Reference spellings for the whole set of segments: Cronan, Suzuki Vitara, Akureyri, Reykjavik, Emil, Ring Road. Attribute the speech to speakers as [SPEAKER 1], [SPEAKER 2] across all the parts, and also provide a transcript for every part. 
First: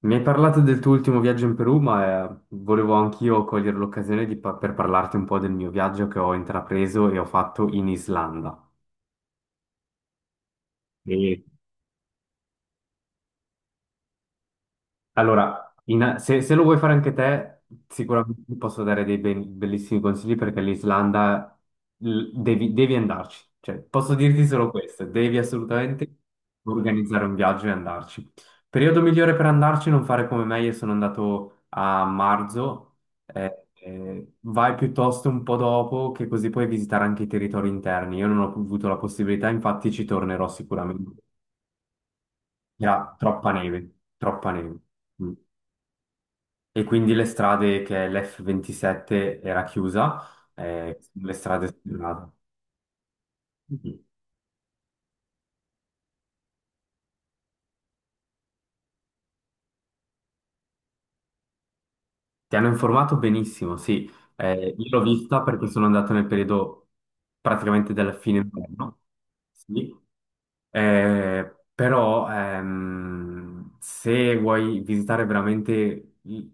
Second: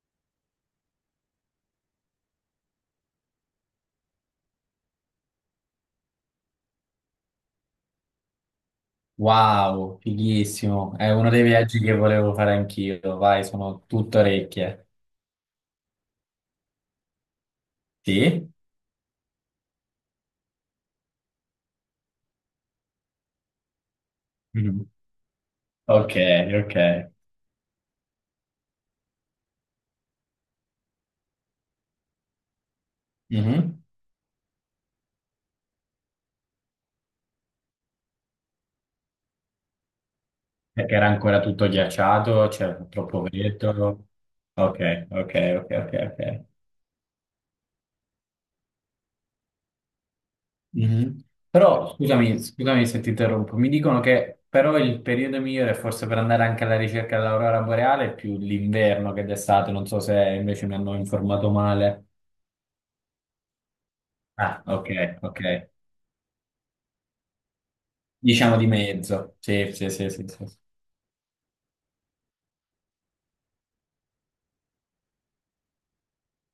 [SPEAKER 1] Mi hai parlato del tuo ultimo viaggio in Perù, ma volevo anch'io cogliere l'occasione di per parlarti un po' del mio viaggio che ho intrapreso e ho fatto in Islanda.
[SPEAKER 2] Wow, fighissimo. È uno dei
[SPEAKER 1] Sì.
[SPEAKER 2] viaggi che volevo fare anch'io. Vai, sono tutto orecchie.
[SPEAKER 1] Allora, se lo vuoi fare anche te, sicuramente
[SPEAKER 2] Sì?
[SPEAKER 1] ti posso dare dei bellissimi consigli perché l'Islanda devi andarci. Cioè, posso dirti solo
[SPEAKER 2] Mhm.
[SPEAKER 1] questo, devi
[SPEAKER 2] Ok,
[SPEAKER 1] assolutamente
[SPEAKER 2] ok.
[SPEAKER 1] organizzare un viaggio e andarci. Periodo migliore per andarci, non fare come me, io sono andato a marzo.
[SPEAKER 2] Mhm.
[SPEAKER 1] Vai piuttosto un po' dopo, che così puoi visitare anche i territori interni. Io non ho avuto la possibilità, infatti ci tornerò
[SPEAKER 2] Perché era
[SPEAKER 1] sicuramente.
[SPEAKER 2] ancora tutto ghiacciato, c'era
[SPEAKER 1] Era
[SPEAKER 2] troppo
[SPEAKER 1] troppa neve,
[SPEAKER 2] freddo.
[SPEAKER 1] troppa neve.
[SPEAKER 2] Ok,
[SPEAKER 1] Mm.
[SPEAKER 2] ok, ok, ok, ok.
[SPEAKER 1] E quindi le strade, che l'F27 era chiusa,
[SPEAKER 2] Mhm.
[SPEAKER 1] le strade
[SPEAKER 2] Però,
[SPEAKER 1] sterrate.
[SPEAKER 2] scusami se ti interrompo. Mi dicono
[SPEAKER 1] Mhm.
[SPEAKER 2] che però il periodo migliore forse per andare anche alla ricerca dell'aurora boreale è più l'inverno che d'estate. Non so se invece mi hanno informato male.
[SPEAKER 1] Ti hanno informato benissimo, sì.
[SPEAKER 2] Ah, ok,
[SPEAKER 1] Io l'ho
[SPEAKER 2] ok.
[SPEAKER 1] vista perché sono andato nel periodo praticamente della fine
[SPEAKER 2] Diciamo di
[SPEAKER 1] inverno,
[SPEAKER 2] mezzo. Sì, sì,
[SPEAKER 1] sì.
[SPEAKER 2] sì, sì, sì.
[SPEAKER 1] Però se vuoi visitare veramente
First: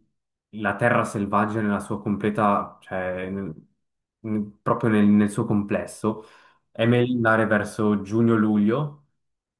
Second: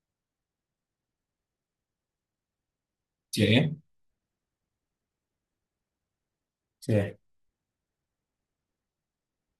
[SPEAKER 1] la terra selvaggia nella sua completa, cioè nel-
[SPEAKER 2] Sì.
[SPEAKER 1] nel- proprio nel, nel suo complesso, è meglio
[SPEAKER 2] Sì.
[SPEAKER 1] andare verso giugno-luglio,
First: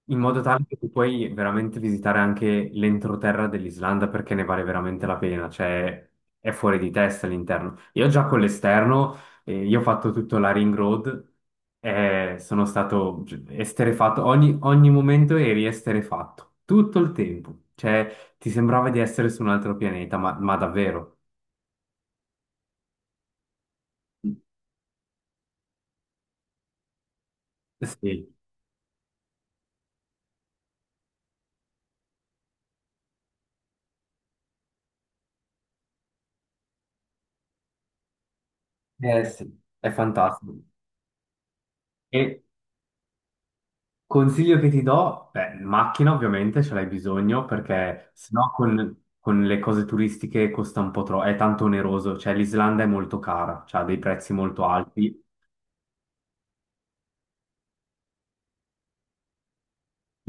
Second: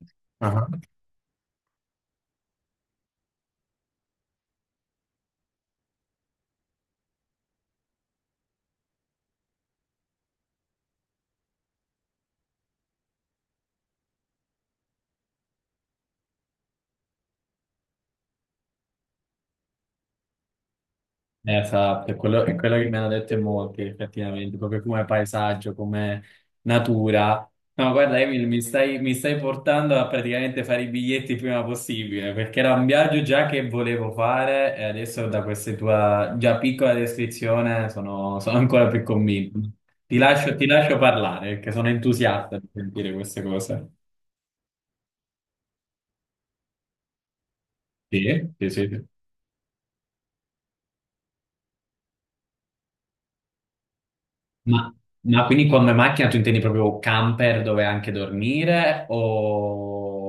[SPEAKER 1] in modo tale
[SPEAKER 2] Ah.
[SPEAKER 1] che tu puoi veramente visitare anche l'entroterra dell'Islanda perché ne vale veramente la pena, cioè è fuori di testa l'interno. Io già con l'esterno, io ho fatto tutto la Ring Road, e sono stato esterefatto, ogni, ogni momento eri esterefatto, tutto il tempo, cioè ti sembrava di essere su un altro pianeta, ma davvero.
[SPEAKER 2] Esatto, è quello che mi hanno detto in molti, effettivamente, proprio come paesaggio, come natura. No, guarda,
[SPEAKER 1] Sì,
[SPEAKER 2] Emil, mi stai portando a praticamente fare i biglietti il prima possibile, perché era un viaggio già che volevo fare e adesso da questa tua già piccola descrizione sono, sono ancora più
[SPEAKER 1] eh sì,
[SPEAKER 2] convinto.
[SPEAKER 1] è
[SPEAKER 2] Ti lascio,
[SPEAKER 1] fantastico.
[SPEAKER 2] ti lascio parlare, perché sono
[SPEAKER 1] E
[SPEAKER 2] entusiasta di sentire queste cose.
[SPEAKER 1] consiglio che ti do, beh, macchina ovviamente ce l'hai bisogno perché
[SPEAKER 2] Sì.
[SPEAKER 1] sennò
[SPEAKER 2] Sì, sì, sì.
[SPEAKER 1] con le cose turistiche costa un po' troppo, è tanto oneroso, cioè l'Islanda è molto cara, cioè ha dei prezzi molto
[SPEAKER 2] Ma,
[SPEAKER 1] alti.
[SPEAKER 2] ma quindi come macchina tu intendi proprio camper dove anche dormire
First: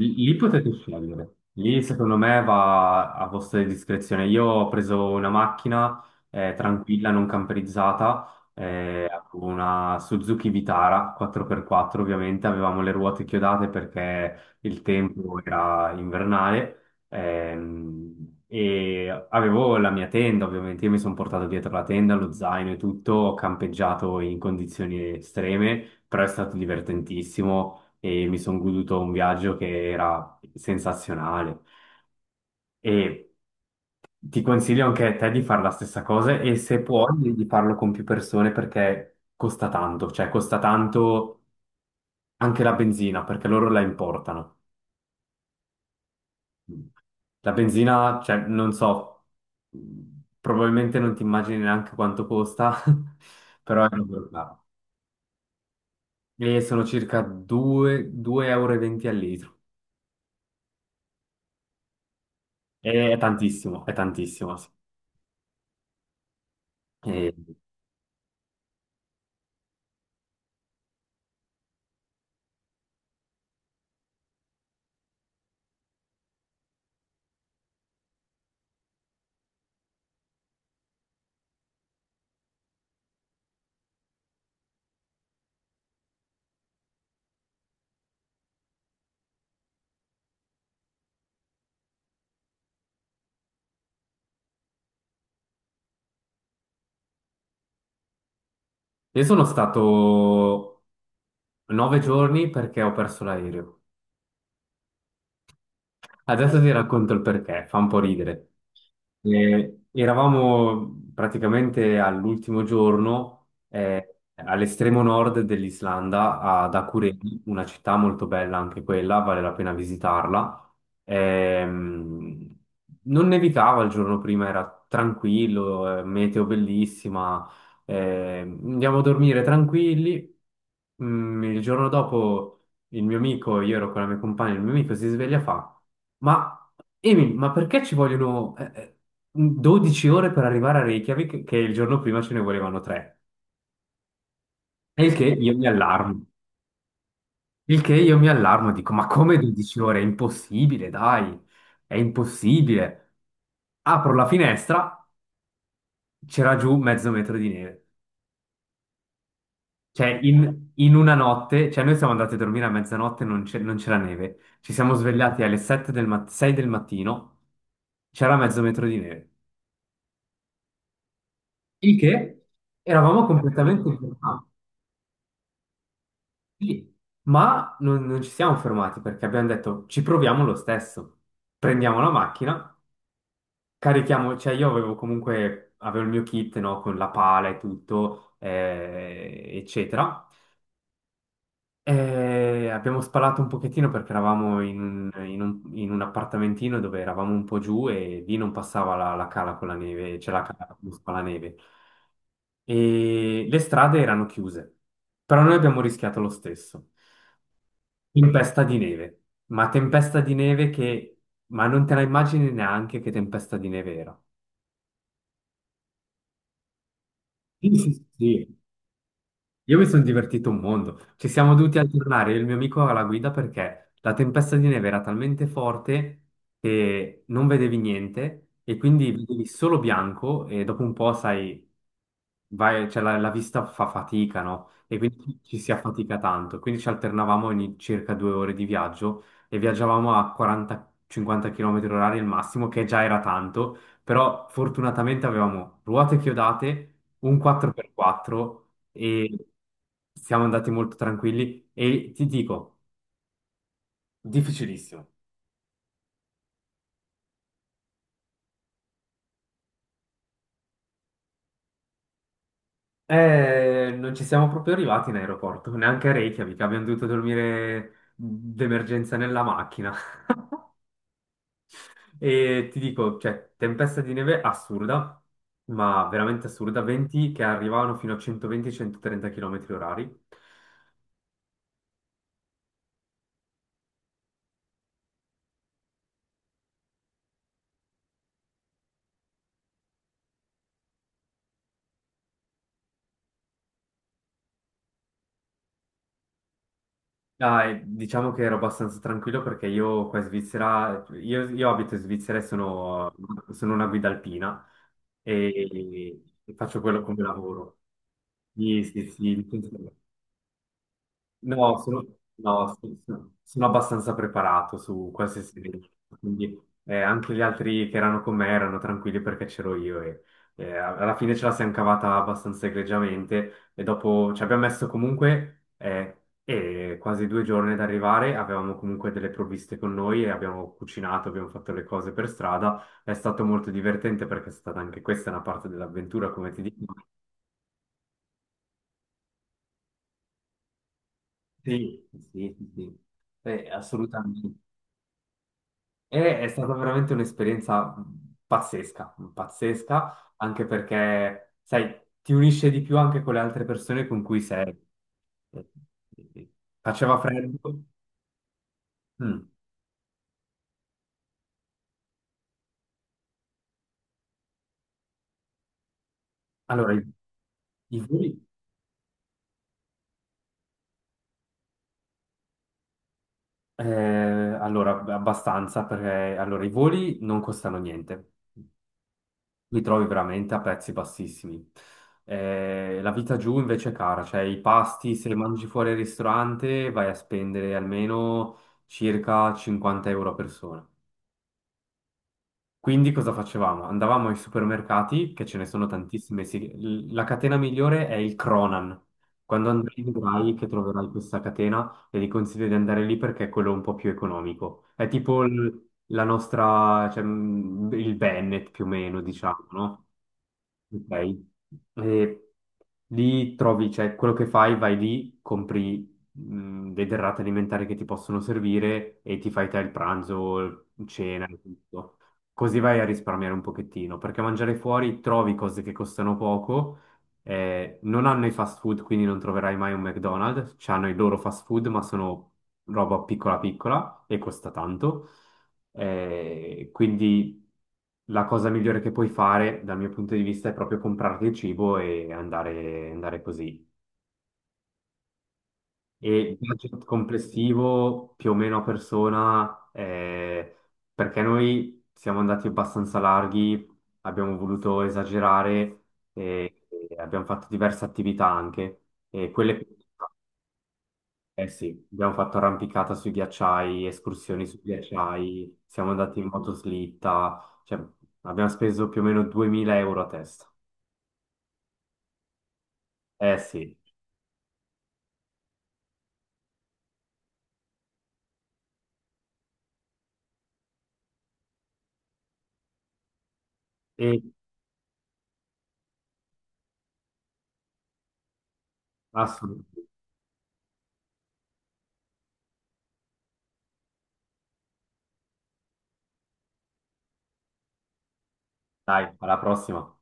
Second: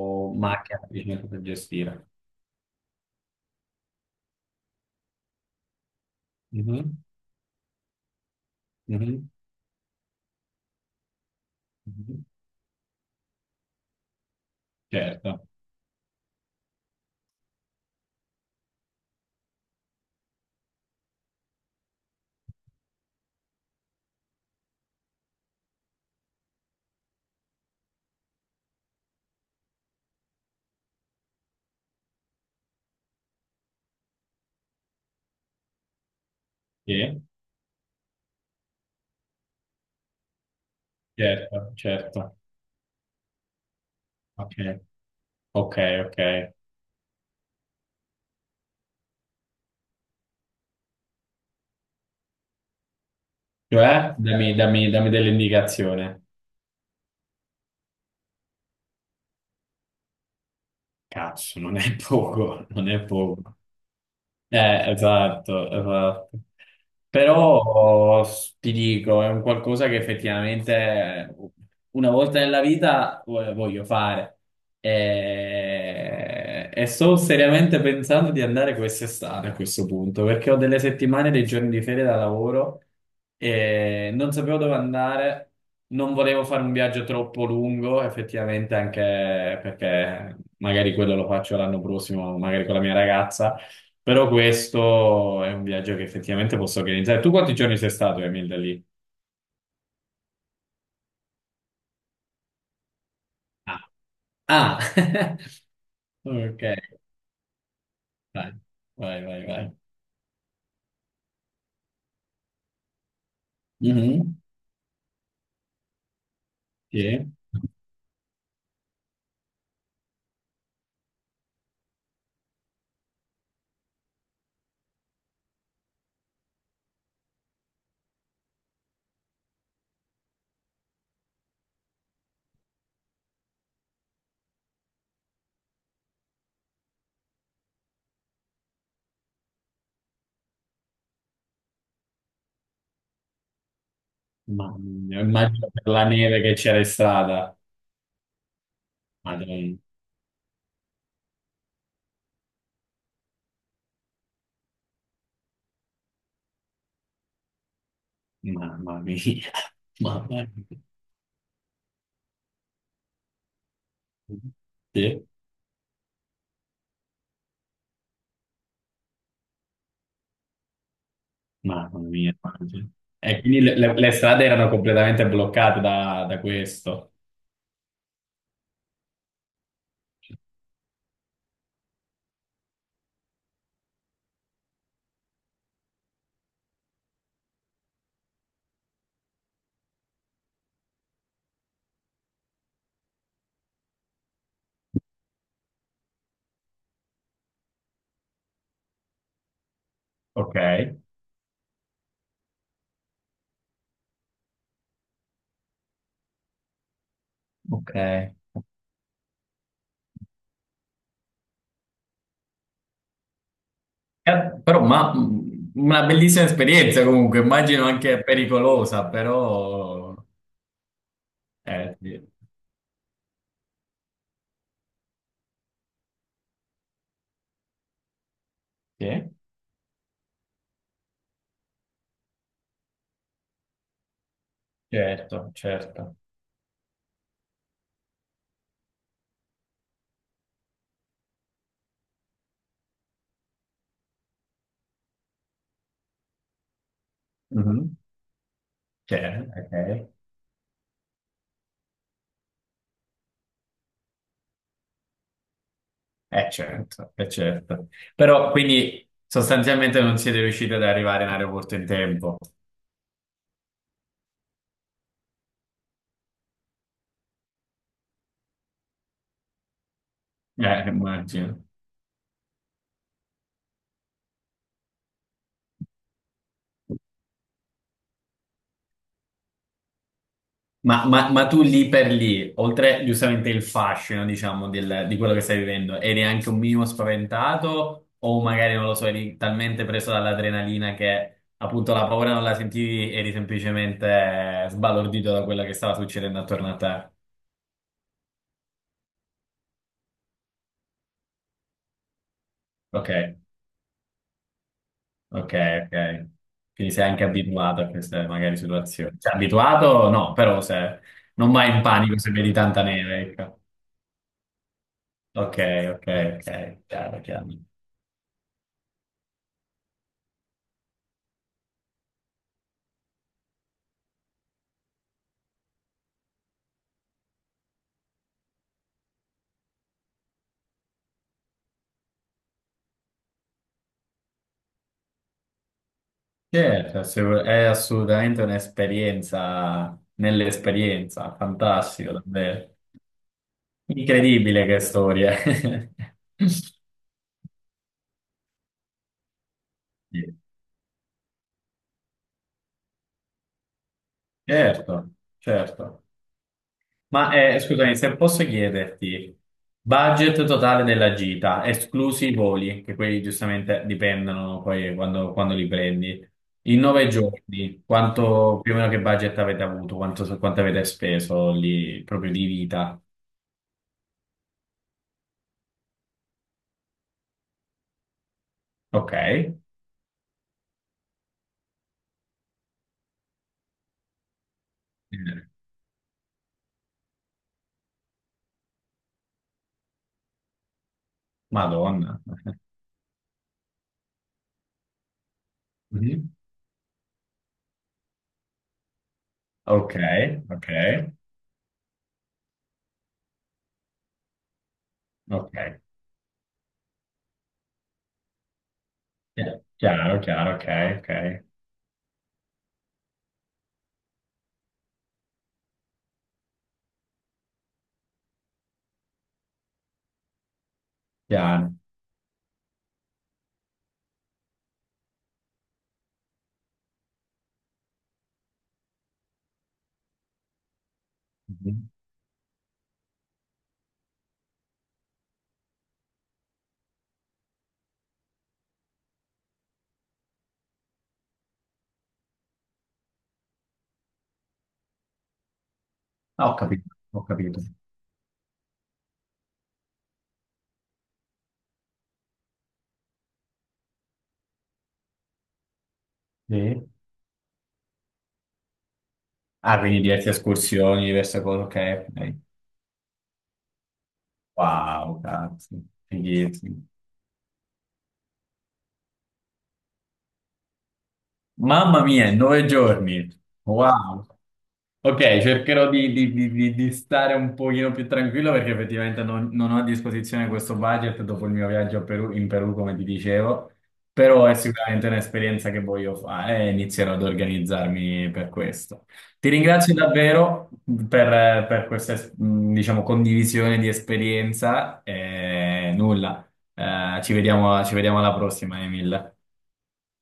[SPEAKER 1] Lì lì potete
[SPEAKER 2] macchina semplicemente
[SPEAKER 1] scegliere,
[SPEAKER 2] per
[SPEAKER 1] lì
[SPEAKER 2] gestire?
[SPEAKER 1] secondo me va a vostra discrezione. Io ho preso una macchina
[SPEAKER 2] Mhm,
[SPEAKER 1] tranquilla, non camperizzata,
[SPEAKER 2] mhm,
[SPEAKER 1] avevo una Suzuki Vitara 4x4
[SPEAKER 2] mhm.
[SPEAKER 1] ovviamente, avevamo le ruote chiodate perché il tempo
[SPEAKER 2] Certo,
[SPEAKER 1] era invernale, e avevo la mia tenda ovviamente, io mi sono portato dietro la tenda, lo zaino e tutto, ho campeggiato in condizioni estreme, però è stato divertentissimo e mi sono goduto un viaggio che era sensazionale. E ti consiglio anche a te di fare la stessa cosa e se puoi
[SPEAKER 2] sì,
[SPEAKER 1] di farlo con più persone perché costa tanto, cioè costa tanto
[SPEAKER 2] certo, certo.
[SPEAKER 1] anche la benzina perché loro la
[SPEAKER 2] Ok,
[SPEAKER 1] importano.
[SPEAKER 2] ok, ok.
[SPEAKER 1] La benzina, cioè, non so, probabilmente non ti immagini neanche quanto costa, però è
[SPEAKER 2] Cioè,
[SPEAKER 1] proprio
[SPEAKER 2] dammi,
[SPEAKER 1] caro.
[SPEAKER 2] dammi, dammi dell'indicazione.
[SPEAKER 1] E sono circa 2, 2,20 euro e venti al litro.
[SPEAKER 2] Cazzo, non è poco, non è
[SPEAKER 1] E è
[SPEAKER 2] poco.
[SPEAKER 1] tantissimo, è tantissimo.
[SPEAKER 2] Esatto, esatto.
[SPEAKER 1] Sì.
[SPEAKER 2] Però ti dico, è un qualcosa che effettivamente una volta nella vita voglio fare. E sto seriamente pensando di andare quest'estate a questo punto, perché ho delle settimane, dei giorni di ferie da lavoro e non sapevo dove andare, non volevo fare un viaggio troppo lungo, effettivamente anche perché magari quello lo faccio l'anno prossimo, magari con la mia ragazza. Però questo è un viaggio che effettivamente posso organizzare. Tu quanti giorni sei stato, Emil, da lì?
[SPEAKER 1] Io sono stato 9 giorni perché ho perso
[SPEAKER 2] Ah,
[SPEAKER 1] l'aereo.
[SPEAKER 2] Ah.
[SPEAKER 1] Adesso
[SPEAKER 2] Ok,
[SPEAKER 1] ti racconto il perché, fa un po' ridere.
[SPEAKER 2] vai, vai, vai.
[SPEAKER 1] Eravamo praticamente all'ultimo giorno,
[SPEAKER 2] Mhm.
[SPEAKER 1] all'estremo nord dell'Islanda, ad
[SPEAKER 2] Sì.
[SPEAKER 1] Akureyri, una città molto bella anche quella, vale la pena visitarla. Ehm, Non nevicava il giorno prima, era tranquillo, meteo bellissima, andiamo a dormire tranquilli. Il giorno dopo il mio amico, io ero con la mia compagna, il mio amico si sveglia e fa. Ma Emi, ma perché ci vogliono 12 ore per arrivare a Reykjavik, che il giorno prima ce ne volevano 3?
[SPEAKER 2] Mamma
[SPEAKER 1] E il
[SPEAKER 2] mia,
[SPEAKER 1] che io mi
[SPEAKER 2] immagino per la
[SPEAKER 1] allarmo.
[SPEAKER 2] neve che c'era in strada.
[SPEAKER 1] Il che io mi allarmo, dico, ma come 12
[SPEAKER 2] Madonna,
[SPEAKER 1] ore? È impossibile, dai, è impossibile. Apro la finestra, c'era giù mezzo metro di neve.
[SPEAKER 2] mamma mia,
[SPEAKER 1] Cioè,
[SPEAKER 2] mamma mia.
[SPEAKER 1] in una notte, cioè noi siamo andati a dormire a mezzanotte, non c'era neve. Ci siamo
[SPEAKER 2] Sì,
[SPEAKER 1] svegliati alle 6 del mattino, c'era mezzo metro di neve. Il
[SPEAKER 2] mamma mia.
[SPEAKER 1] che
[SPEAKER 2] Immagino.
[SPEAKER 1] eravamo
[SPEAKER 2] E quindi le,
[SPEAKER 1] completamente
[SPEAKER 2] le strade
[SPEAKER 1] informati.
[SPEAKER 2] erano completamente bloccate da, da
[SPEAKER 1] Sì,
[SPEAKER 2] questo.
[SPEAKER 1] ma non ci siamo fermati perché abbiamo detto ci proviamo lo stesso. Prendiamo la macchina, carichiamo, cioè io avevo comunque, avevo il mio kit, no, con la pala e tutto, eccetera. E abbiamo spalato un pochettino perché eravamo in un appartamentino dove eravamo un po' giù e lì non passava la cala con la neve, c'è la
[SPEAKER 2] Ok,
[SPEAKER 1] cala con la neve. E le strade erano chiuse, però noi abbiamo rischiato lo stesso.
[SPEAKER 2] ok.
[SPEAKER 1] Tempesta di neve, ma tempesta di neve che... ma non te la immagini neanche che tempesta di neve era.
[SPEAKER 2] Però, ma una bellissima esperienza comunque,
[SPEAKER 1] Sì,
[SPEAKER 2] immagino
[SPEAKER 1] sì,
[SPEAKER 2] anche
[SPEAKER 1] sì.
[SPEAKER 2] pericolosa,
[SPEAKER 1] Io mi sono
[SPEAKER 2] però...
[SPEAKER 1] divertito un mondo. Ci siamo dovuti
[SPEAKER 2] Sì,
[SPEAKER 1] alternare io e il mio amico alla guida perché la tempesta di neve era talmente forte che non vedevi niente e
[SPEAKER 2] sì,
[SPEAKER 1] quindi vedevi solo bianco e dopo un po', sai, vai- cioè, la vista fa fatica, no? E quindi
[SPEAKER 2] certo,
[SPEAKER 1] ci si affatica
[SPEAKER 2] certo.
[SPEAKER 1] tanto. Quindi ci alternavamo ogni circa 2 ore di viaggio e viaggiavamo a 40-50 km orari il massimo, che già era tanto, però fortunatamente avevamo ruote chiodate, un
[SPEAKER 2] Mhm,
[SPEAKER 1] 4x4 e
[SPEAKER 2] certo, ok.
[SPEAKER 1] siamo andati molto tranquilli e ti dico, difficilissimo.
[SPEAKER 2] Certo, certo. Però, quindi, sostanzialmente non siete riusciti ad arrivare in aeroporto in tempo.
[SPEAKER 1] Non ci siamo proprio arrivati in aeroporto, neanche a Reykjavik, abbiamo dovuto dormire d'emergenza nella macchina.
[SPEAKER 2] Immagino.
[SPEAKER 1] E ti dico, cioè, tempesta di neve assurda, ma veramente assurda, venti che arrivavano fino a 120-130 km orari.
[SPEAKER 2] Ma, ma tu lì per lì, oltre giustamente il fascino, diciamo, di quello che stai vivendo, eri anche un minimo spaventato o magari, non lo so, eri talmente preso dall'adrenalina che appunto la paura non la sentivi, eri semplicemente sbalordito da quello che stava succedendo attorno a te?
[SPEAKER 1] Dai, diciamo che ero abbastanza tranquillo perché io qua in Svizzera, io abito in Svizzera e
[SPEAKER 2] Ok,
[SPEAKER 1] sono una guida alpina
[SPEAKER 2] ok, ok.
[SPEAKER 1] e faccio
[SPEAKER 2] Quindi
[SPEAKER 1] quello
[SPEAKER 2] sei
[SPEAKER 1] come
[SPEAKER 2] anche
[SPEAKER 1] lavoro.
[SPEAKER 2] abituato a queste magari
[SPEAKER 1] Sì, sì,
[SPEAKER 2] situazioni. Cioè,
[SPEAKER 1] sì.
[SPEAKER 2] abituato? No, però se non vai
[SPEAKER 1] No,
[SPEAKER 2] in
[SPEAKER 1] sono,
[SPEAKER 2] panico se vedi
[SPEAKER 1] no,
[SPEAKER 2] tanta
[SPEAKER 1] so,
[SPEAKER 2] neve,
[SPEAKER 1] sono-
[SPEAKER 2] ecco.
[SPEAKER 1] sono abbastanza preparato su
[SPEAKER 2] Ok,
[SPEAKER 1] qualsiasi cosa,
[SPEAKER 2] ok, ok,
[SPEAKER 1] quindi
[SPEAKER 2] chiaro,
[SPEAKER 1] anche gli
[SPEAKER 2] chiaro.
[SPEAKER 1] altri che erano con me erano tranquilli perché c'ero io e alla fine ce la siamo cavata abbastanza egregiamente e dopo ci abbiamo messo comunque quasi 2 giorni ad arrivare, avevamo comunque delle provviste con noi e abbiamo cucinato, abbiamo fatto le cose per strada, è stato molto divertente perché è stata anche questa una parte dell'avventura, come ti dico.
[SPEAKER 2] Certo, è assolutamente un'esperienza nell'esperienza,
[SPEAKER 1] Sì,
[SPEAKER 2] fantastico,
[SPEAKER 1] sì, sì.
[SPEAKER 2] davvero.
[SPEAKER 1] Sì. Assolutamente.
[SPEAKER 2] Incredibile che storia.
[SPEAKER 1] E è stata veramente un'esperienza pazzesca, pazzesca,
[SPEAKER 2] Sì.
[SPEAKER 1] anche perché, sai, ti unisce di più anche con le altre persone con cui sei.
[SPEAKER 2] Certo, certo.
[SPEAKER 1] Eh, Faceva
[SPEAKER 2] Ma
[SPEAKER 1] freddo.
[SPEAKER 2] scusami, se posso chiederti,
[SPEAKER 1] Mm.
[SPEAKER 2] budget totale della gita, esclusi i voli, che quelli giustamente dipendono poi quando, quando li prendi. In
[SPEAKER 1] Allora,
[SPEAKER 2] 9 giorni,
[SPEAKER 1] i voli,
[SPEAKER 2] quanto più o meno che budget avete avuto, quanto, quanto avete speso lì proprio di vita?
[SPEAKER 1] eh, allora, abbastanza, perché allora, i voli non costano niente.
[SPEAKER 2] Ok.
[SPEAKER 1] Li trovi veramente a prezzi bassissimi. La vita giù invece è cara, cioè i pasti, se mangi fuori al ristorante, vai a spendere almeno circa 50 euro a persona.
[SPEAKER 2] Madonna.
[SPEAKER 1] Quindi cosa facevamo? Andavamo ai supermercati, che ce ne sono
[SPEAKER 2] Mhm.
[SPEAKER 1] tantissime, la catena migliore è il Cronan. Quando
[SPEAKER 2] Ok,
[SPEAKER 1] andrai vedrai che
[SPEAKER 2] ok,
[SPEAKER 1] troverai questa catena e ti consiglio di andare lì perché è quello un po' più economico. È tipo
[SPEAKER 2] ok.
[SPEAKER 1] la nostra, cioè, il Bennett più o meno,
[SPEAKER 2] Chi-
[SPEAKER 1] diciamo, no?
[SPEAKER 2] Chiaro, chiaro, ok, ok.
[SPEAKER 1] Ok. E lì trovi, cioè, quello che fai, vai lì, compri le derrate alimentari che ti possono servire e ti fai te il pranzo, cena e
[SPEAKER 2] Chiaro.
[SPEAKER 1] tutto. Così vai a risparmiare un pochettino, perché mangiare fuori trovi cose che costano poco, non hanno i fast food, quindi non troverai mai un McDonald's, hanno i loro fast food,
[SPEAKER 2] Mhm.
[SPEAKER 1] ma sono roba piccola piccola e costa tanto. Quindi la cosa migliore che puoi fare, dal mio punto di vista, è proprio comprarti il cibo e andare, andare così. E
[SPEAKER 2] Ah, ho
[SPEAKER 1] il
[SPEAKER 2] capito,
[SPEAKER 1] budget
[SPEAKER 2] ho capito.
[SPEAKER 1] complessivo più o meno a persona, perché noi siamo andati abbastanza larghi, abbiamo voluto esagerare
[SPEAKER 2] Sì.
[SPEAKER 1] e, abbiamo fatto diverse attività anche. E
[SPEAKER 2] Ah,
[SPEAKER 1] quelle
[SPEAKER 2] quindi diverse escursioni, diverse cose,
[SPEAKER 1] eh sì,
[SPEAKER 2] ok,
[SPEAKER 1] abbiamo
[SPEAKER 2] ok.
[SPEAKER 1] fatto arrampicata sui ghiacciai, escursioni sui
[SPEAKER 2] Wow,
[SPEAKER 1] ghiacciai,
[SPEAKER 2] cazzo.
[SPEAKER 1] siamo andati in
[SPEAKER 2] Fighissimo.
[SPEAKER 1] motoslitta, cioè abbiamo speso più o meno 2000 euro a testa.
[SPEAKER 2] Mamma mia, 9 giorni.
[SPEAKER 1] Eh sì,
[SPEAKER 2] Wow. Ok, cercherò di, di stare un pochino più tranquillo perché effettivamente non, non ho a disposizione questo budget dopo il mio viaggio a in Perù, come ti dicevo,
[SPEAKER 1] e
[SPEAKER 2] però è sicuramente un'esperienza che voglio fare e inizierò ad organizzarmi per questo. Ti ringrazio
[SPEAKER 1] assolutamente.
[SPEAKER 2] davvero per questa, diciamo, condivisione di esperienza e nulla, ci vediamo alla prossima, Emil.
[SPEAKER 1] Dai, alla prossima.